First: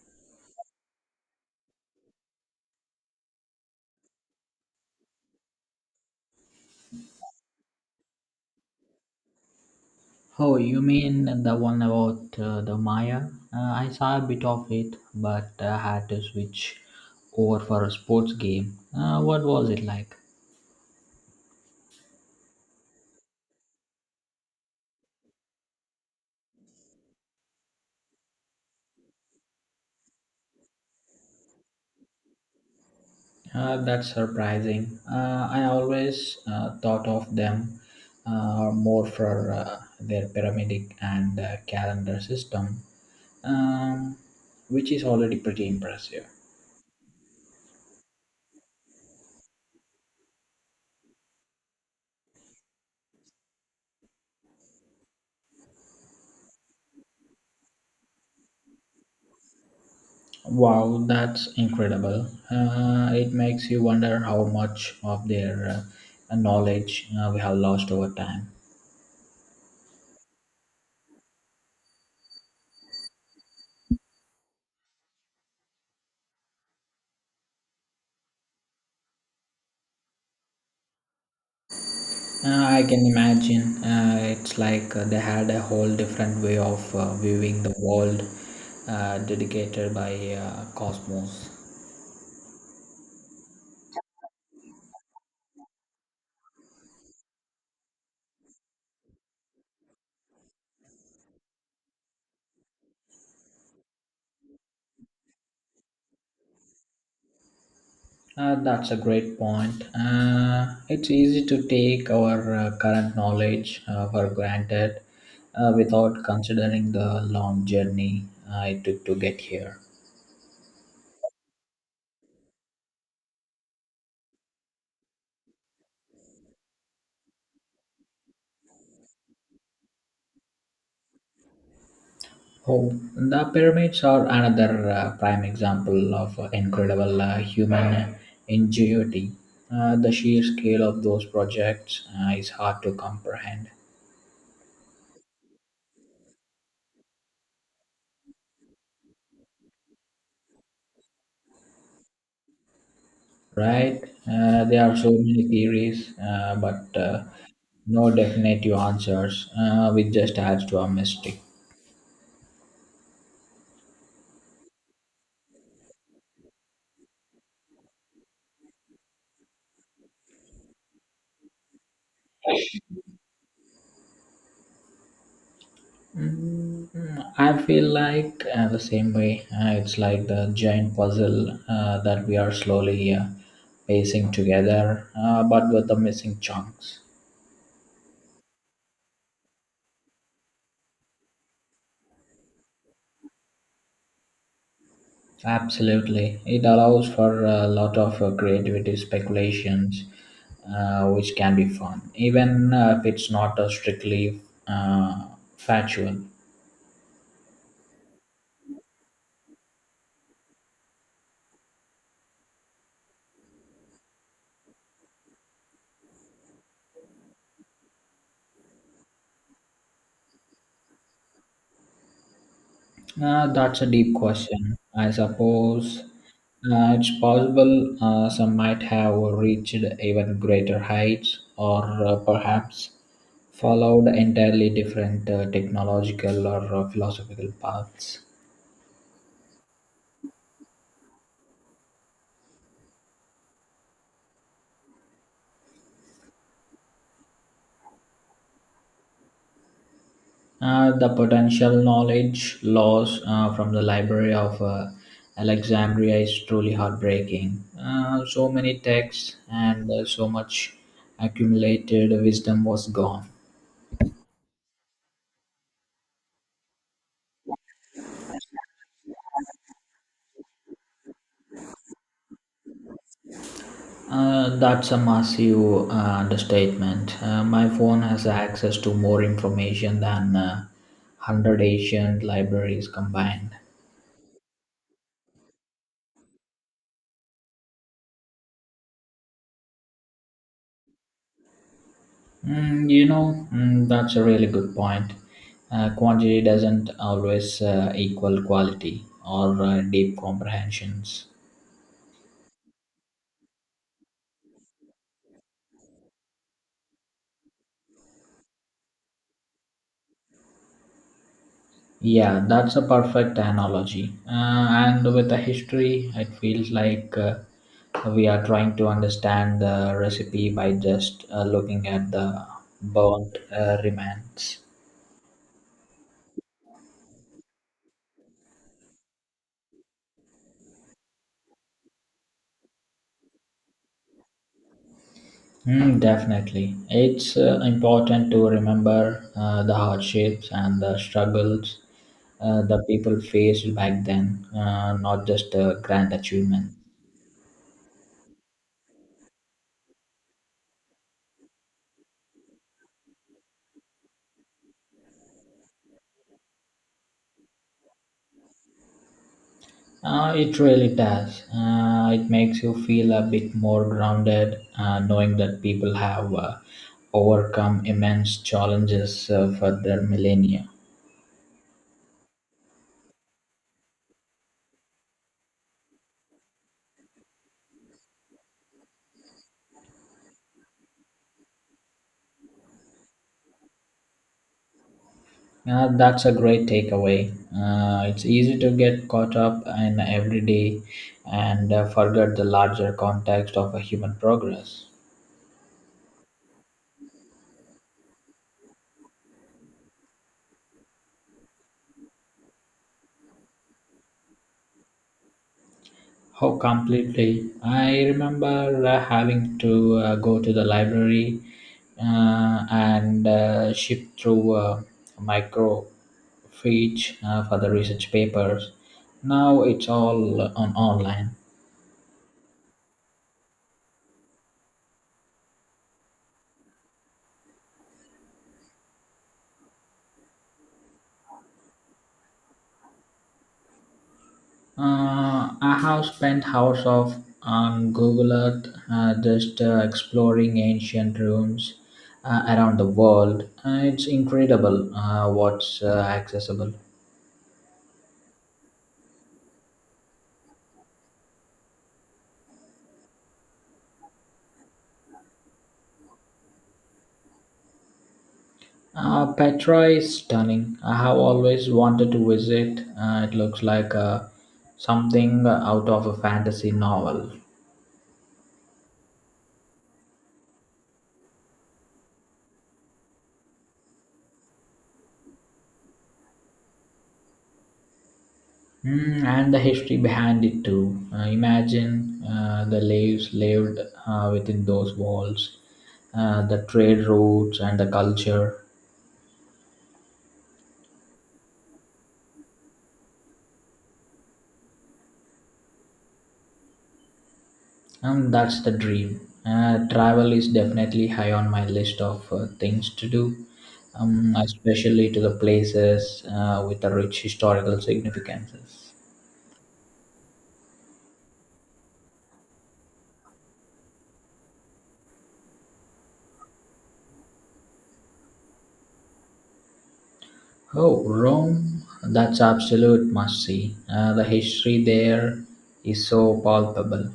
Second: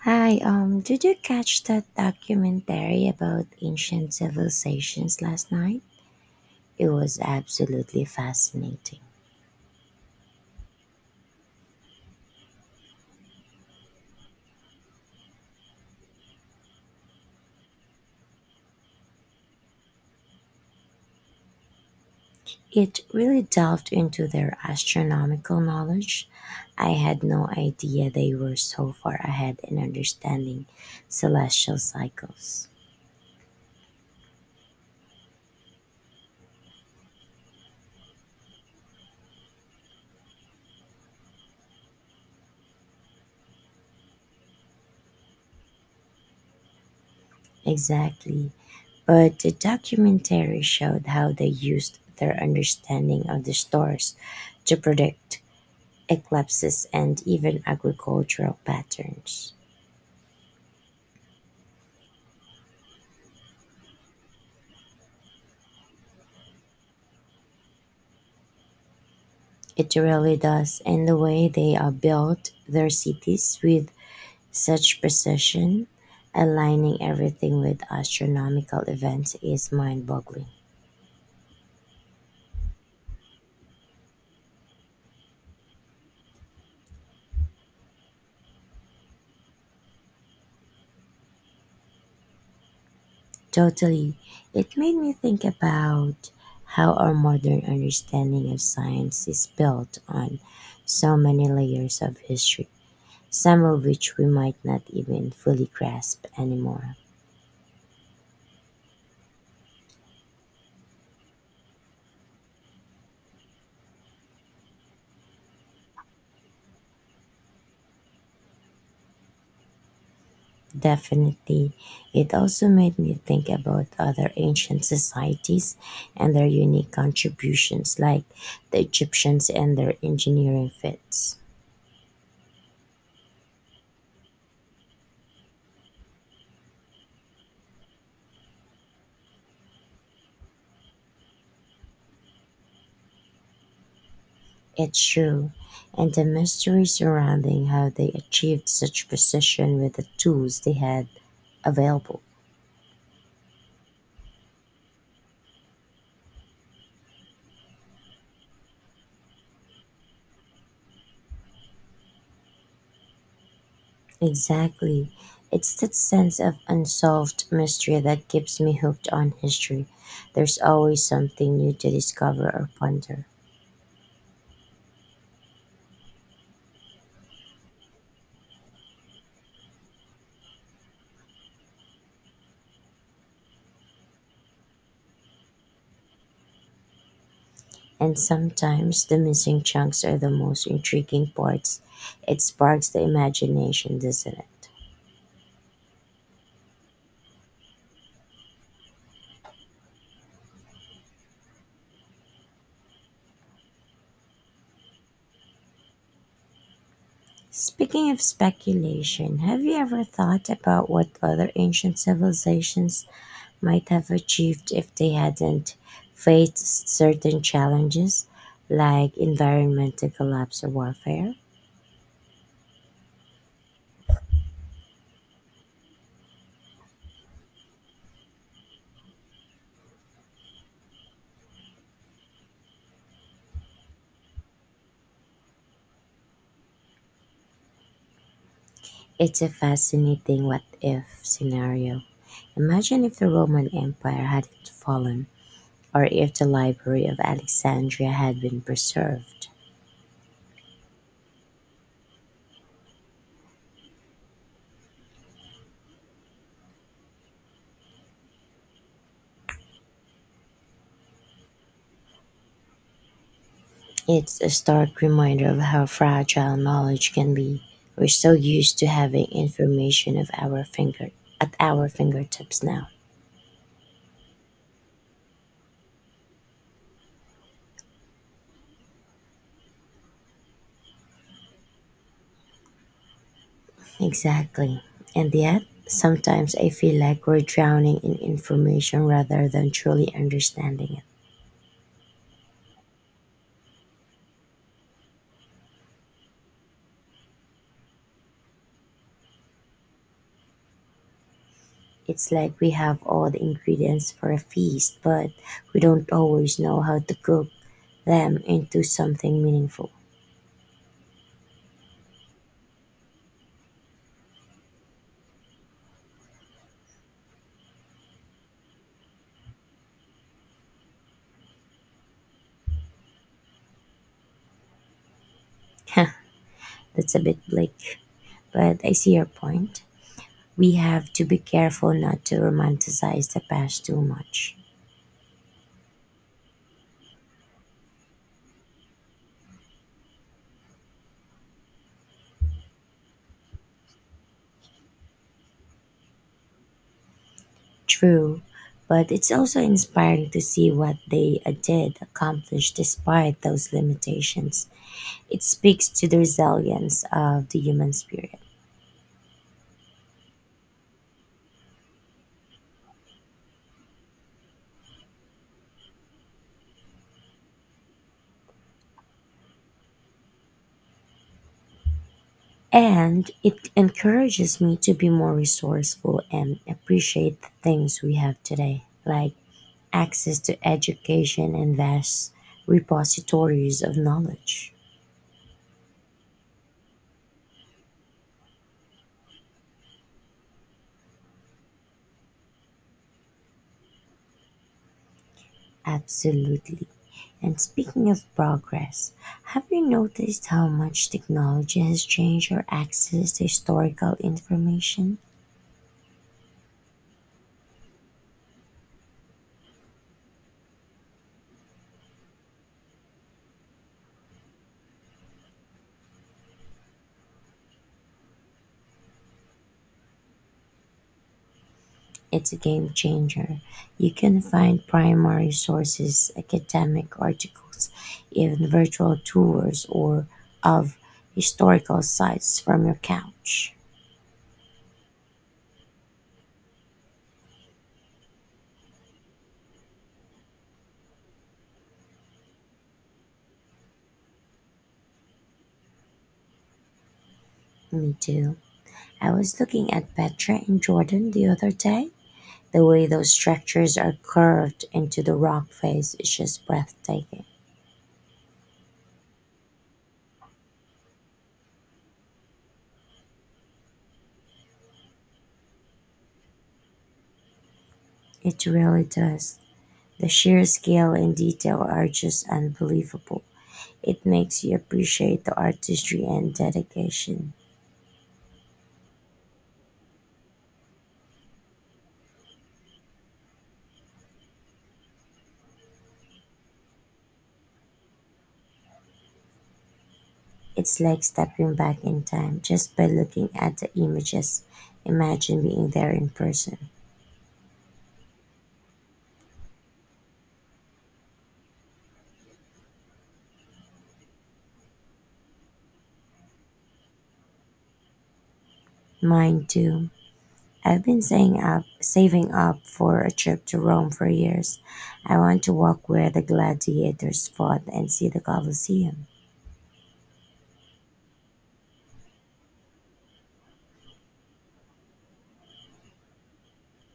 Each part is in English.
Did you catch that documentary about ancient civilizations last night? It was absolutely fascinating. Oh, you mean the one about the Maya? I saw a bit of it, but had to switch over for a sports game. What was it like? It really delved into their astronomical knowledge. I had no idea they were so far ahead in understanding celestial cycles. That's surprising. I always thought of them more for their pyramidic and calendar system, um, which is already pretty impressive. Exactly. But the documentary showed how they used their understanding of the stars to predict eclipses, and even agricultural patterns. Wow, that's incredible. It makes you wonder how much of their knowledge we have lost over time. It really does, and the way they are built their cities with such precision, aligning everything with astronomical events, is mind boggling. I can imagine it's like they had a whole different way of viewing the world dedicated by cosmos. Totally. It made me think about how our modern understanding of science is built on so many layers of history, some of which we might not even fully grasp anymore. That's a great point. It's easy to take our current knowledge for granted without considering the long journey it took to get here. Definitely. It also made me think about other ancient societies and their unique contributions, like the Egyptians and their engineering feats. Oh, the pyramids are another prime example of incredible human ingenuity. The sheer scale of those projects is hard to comprehend, It's true. And the mystery surrounding how they achieved such precision with the tools they had available. right? There are so many theories, but no definitive answers, which just adds to our mystery. Exactly. It's that sense of unsolved mystery that keeps me hooked on history. There's always something new to discover or ponder. Mm, I feel like the same way. It's like the giant puzzle that we are slowly piecing together, but with the missing chunks. And sometimes the missing chunks are the most intriguing parts. It sparks the imagination, doesn't it? Absolutely, it allows for a lot of creativity speculations, which can be fun, even if it's not strictly uh, factual. Speaking of speculation, have you ever thought about what other ancient civilizations might have achieved if they hadn't faced certain challenges like environmental collapse or warfare? That's a deep question. I suppose it's possible some might have reached even greater heights or perhaps followed entirely different technological or philosophical paths. It's a fascinating what if scenario. Imagine if the Roman Empire hadn't fallen, or if the Library of Alexandria had been preserved. The potential knowledge loss from the Library of Alexandria is truly heartbreaking. So many texts and so much accumulated wisdom was gone. It's a stark reminder of how fragile knowledge can be. We're so used to having information of our finger at our fingertips now. That's a massive understatement. My phone has access to more information than 100 Asian libraries combined. Exactly. And yet, sometimes I feel like we're drowning in information rather than truly understanding it. Mm, you know, that's a really good point. Quantity doesn't always equal quality or deep comprehensions. It's like we have all the ingredients for a feast, but we don't always know how to cook them into something meaningful. Yeah, that's a perfect analogy. And with the history, it feels like we are trying to understand the recipe by just looking at the burnt remains. That's a bit bleak, but I see your point. We have to be careful not to romanticize the past too much. Mm, definitely. It's important to remember the hardships and the struggles the people faced back then, not just the grand achievements. True, but it's also inspiring to see what they did accomplish despite those limitations. It speaks to the resilience of the human spirit. It really does. It makes you feel a bit more grounded, knowing that people have overcome immense challenges for their millennia. And it encourages me to be more resourceful and appreciate the things we have today, like access to education and vast repositories of knowledge. That's a great takeaway. It's easy to get caught up in everyday and forget the larger context of a human progress. Absolutely. And speaking of progress, have you noticed how much technology has changed our access to historical information? Oh, completely. I remember having to go to the library and ship through microfiche for the research papers. Now it's all on online. It's a game changer. You can find primary sources, academic articles, even virtual tours or of historical sites from your couch. I have spent hours of on Google Earth just exploring ancient ruins around the world. It's incredible what's accessible. Me too. I was looking at Petra in Jordan the other day. The way those structures are carved into the rock face is just breathtaking. Petra is stunning. I have always wanted to visit. It looks like something out of a fantasy novel. It really does. The sheer scale and detail are just unbelievable. It makes you appreciate the artistry and dedication. Mm, and the history behind it too. Imagine the slaves lived within those walls, the trade routes and the culture. It's like stepping back in time just by looking at the images. Imagine being there in person. And that's the dream. Travel is definitely high on my list of things to do, especially to the places with the rich historical significances. Mine too. I've been saving up for a trip to Rome for years. I want to walk where the gladiators fought and see the Colosseum. Oh, Rome, that's absolute must see. The history there is so palpable.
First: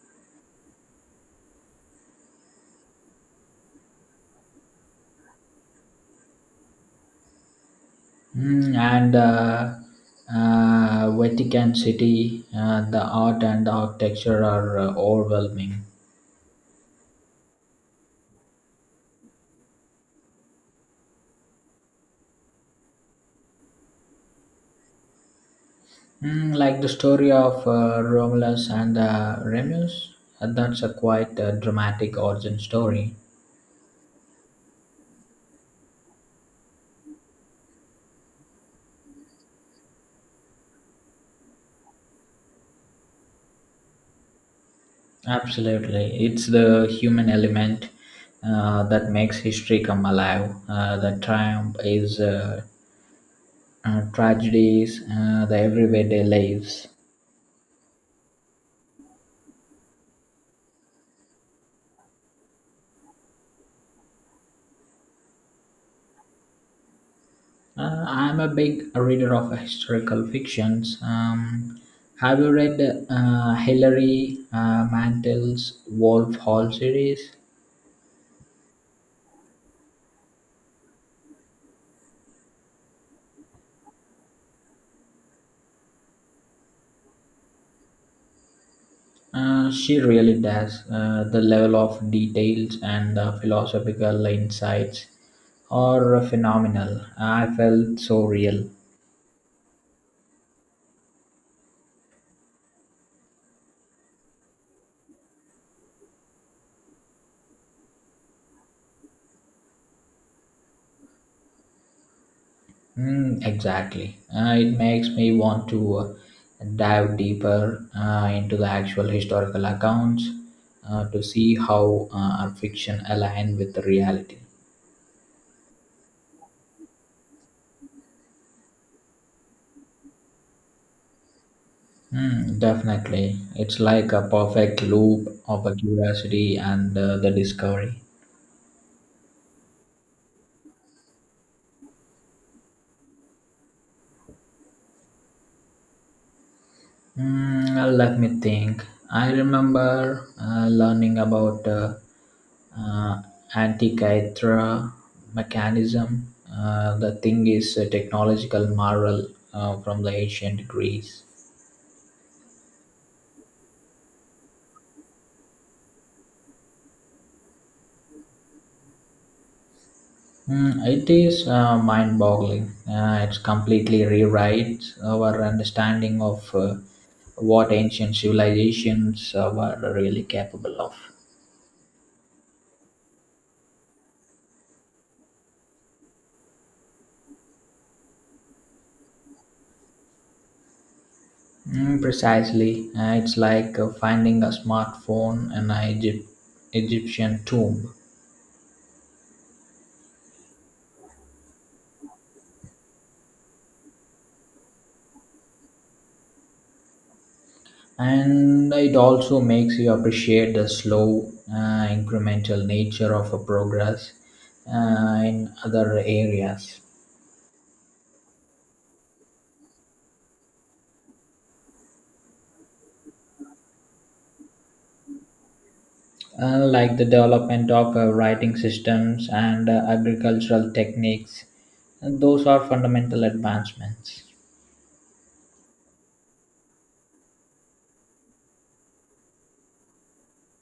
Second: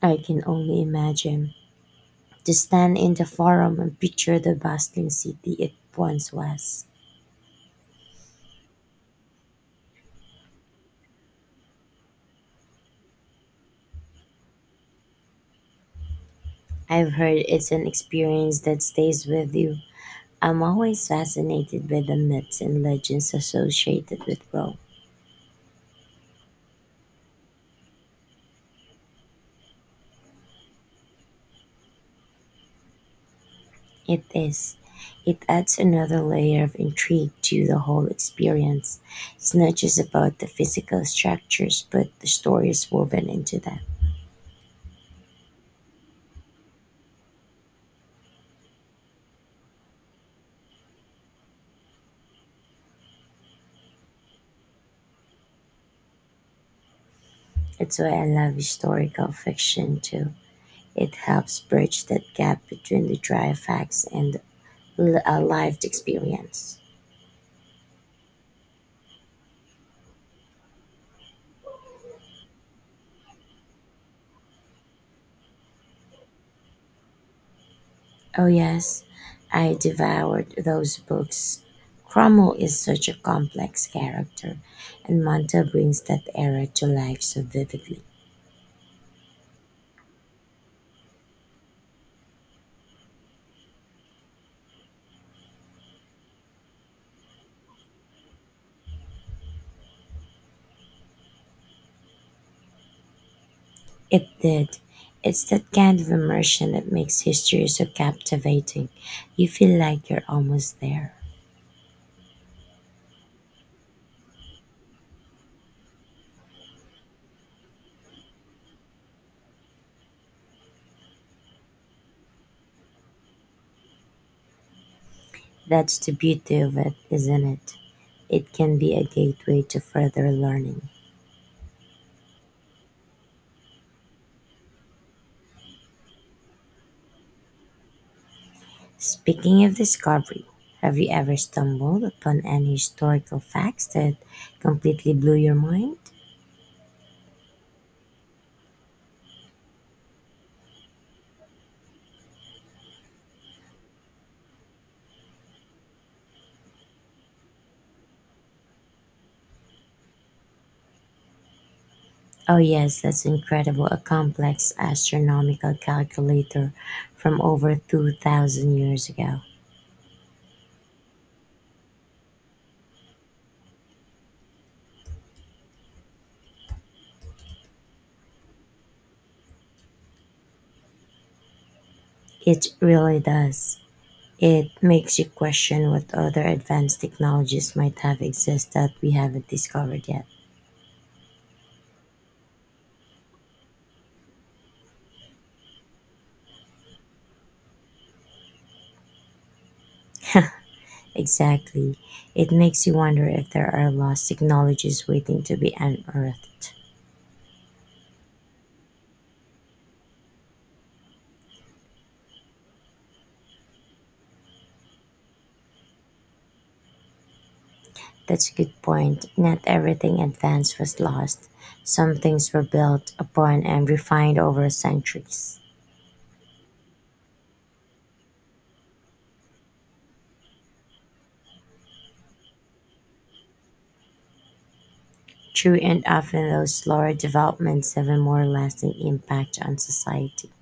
I can only imagine. To stand in the forum and picture the bustling city it once was. Mm, and Vatican City, the art and the architecture are overwhelming. I've heard it's an experience that stays with you. I'm always fascinated by the myths and legends associated with Rome. Mm, like the story of Romulus and Remus, that's a quite dramatic origin story. It is. It adds another layer of intrigue to the whole experience. It's not just about the physical structures, but the stories woven into them. Absolutely. It's the human element that makes history come alive. The triumph is tragedies, the everyday lives. That's why I love historical fiction too. It helps bridge that gap between the dry facts and a lived experience. I'm a big reader of historical fictions. Have you read Hilary Mantel's Wolf Hall series? Oh, yes, I devoured those books. Cromwell is such a complex character, and Monta brings that era to life so vividly. She really does. The level of details and the philosophical insights are phenomenal. I felt so real. It did. It's that kind of immersion that makes history so captivating. You feel like you're almost there. Mm, exactly. It makes me want to dive deeper into the actual historical accounts to see how our fiction align with the reality. That's the beauty of it, isn't it? It can be a gateway to further learning. Mm, definitely. It's like a perfect loop of a curiosity and the discovery. Speaking of discovery, have you ever stumbled upon any historical facts that completely blew your mind? Let me think. I remember learning about uh, Antikythera mechanism. The thing is a technological marvel from the ancient Greece. Oh, yes, that's incredible. A complex astronomical calculator from over 2,000 years ago. Mm, it is mind-boggling. It completely rewrites our understanding of what ancient civilizations were really capable of. It really does. It makes you question what other advanced technologies might have exist that we haven't discovered yet. Mm, precisely. It's like finding a smartphone in an Egyptian tomb. Exactly. It makes you wonder if there are lost technologies waiting to be unearthed. And it also makes you appreciate the slow, incremental nature of a progress in other areas, That's a good point. Not everything advanced was lost. Some things were built upon and refined over centuries. Like the development of writing systems and agricultural techniques. And those are fundamental advancements. True, and often those slower developments have a more lasting impact on society.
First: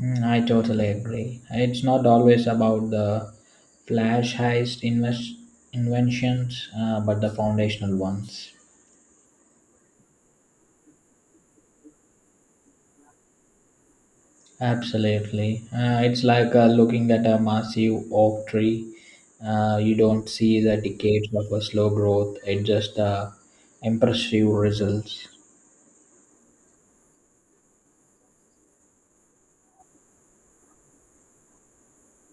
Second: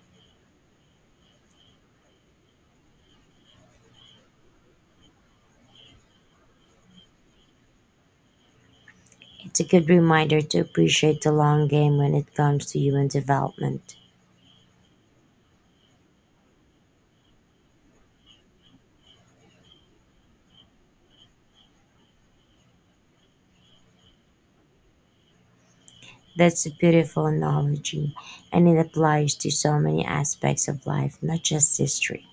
Mm, I totally agree. It's not always about the flash heist invest inventions, but the foundational ones. It's a good reminder to appreciate the long game when it comes to human development. Absolutely. It's like looking at a massive oak tree. You don't see the decades of a slow growth, it just impressive results. That's a beautiful analogy, and it applies to so many aspects of life, not just history.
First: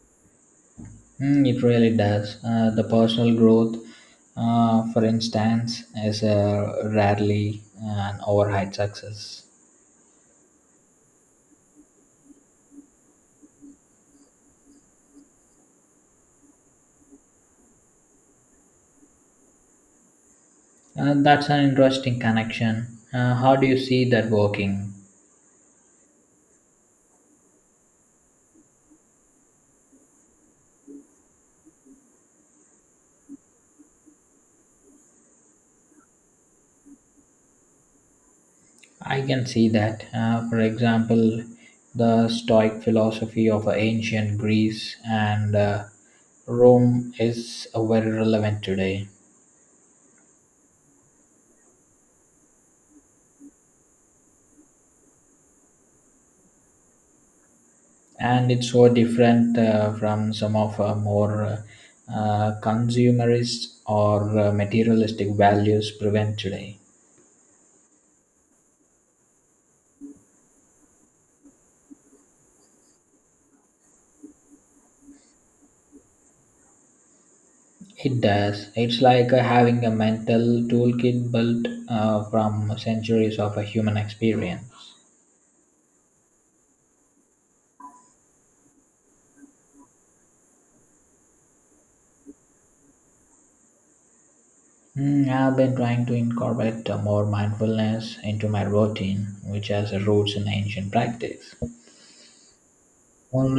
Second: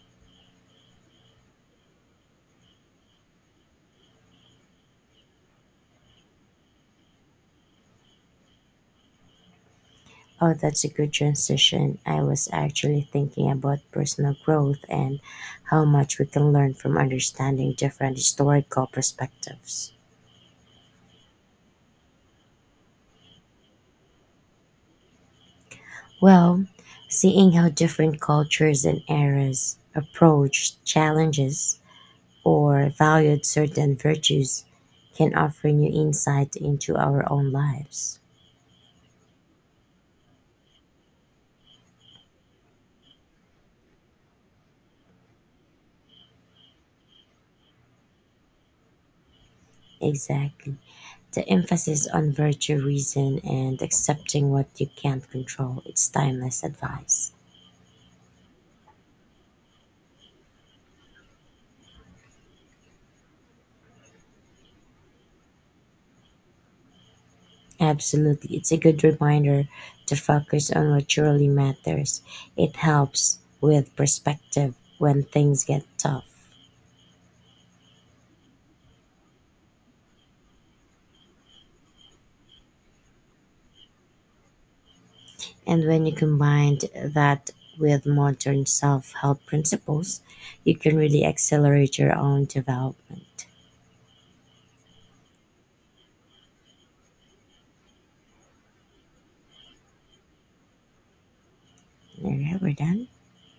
Mm, it really does. The personal growth, for instance, is rarely an overhyped success. Oh, that's a good transition. I was actually thinking about personal growth and how much we can learn from understanding different historical perspectives. That's an interesting connection. How do you see that working? Well, seeing how different cultures and eras approached challenges or valued certain virtues can offer new insight into our own lives. I can see that. For example, the Stoic philosophy of ancient Greece and Rome is very relevant today, Exactly. The emphasis on virtue, reason, and accepting what you can't control, it's timeless advice. and it's so different from some of our more consumerist or materialistic values prevalent today. Absolutely. It's a good reminder to focus on what truly matters. It helps with perspective when things get tough. It does. It's like having a mental toolkit built from centuries of a human experience. And when you combine that with modern self help principles, you can really accelerate your own development. Mm, I've been trying to incorporate more mindfulness into my routine, which has roots in ancient practice. There, we're done. Online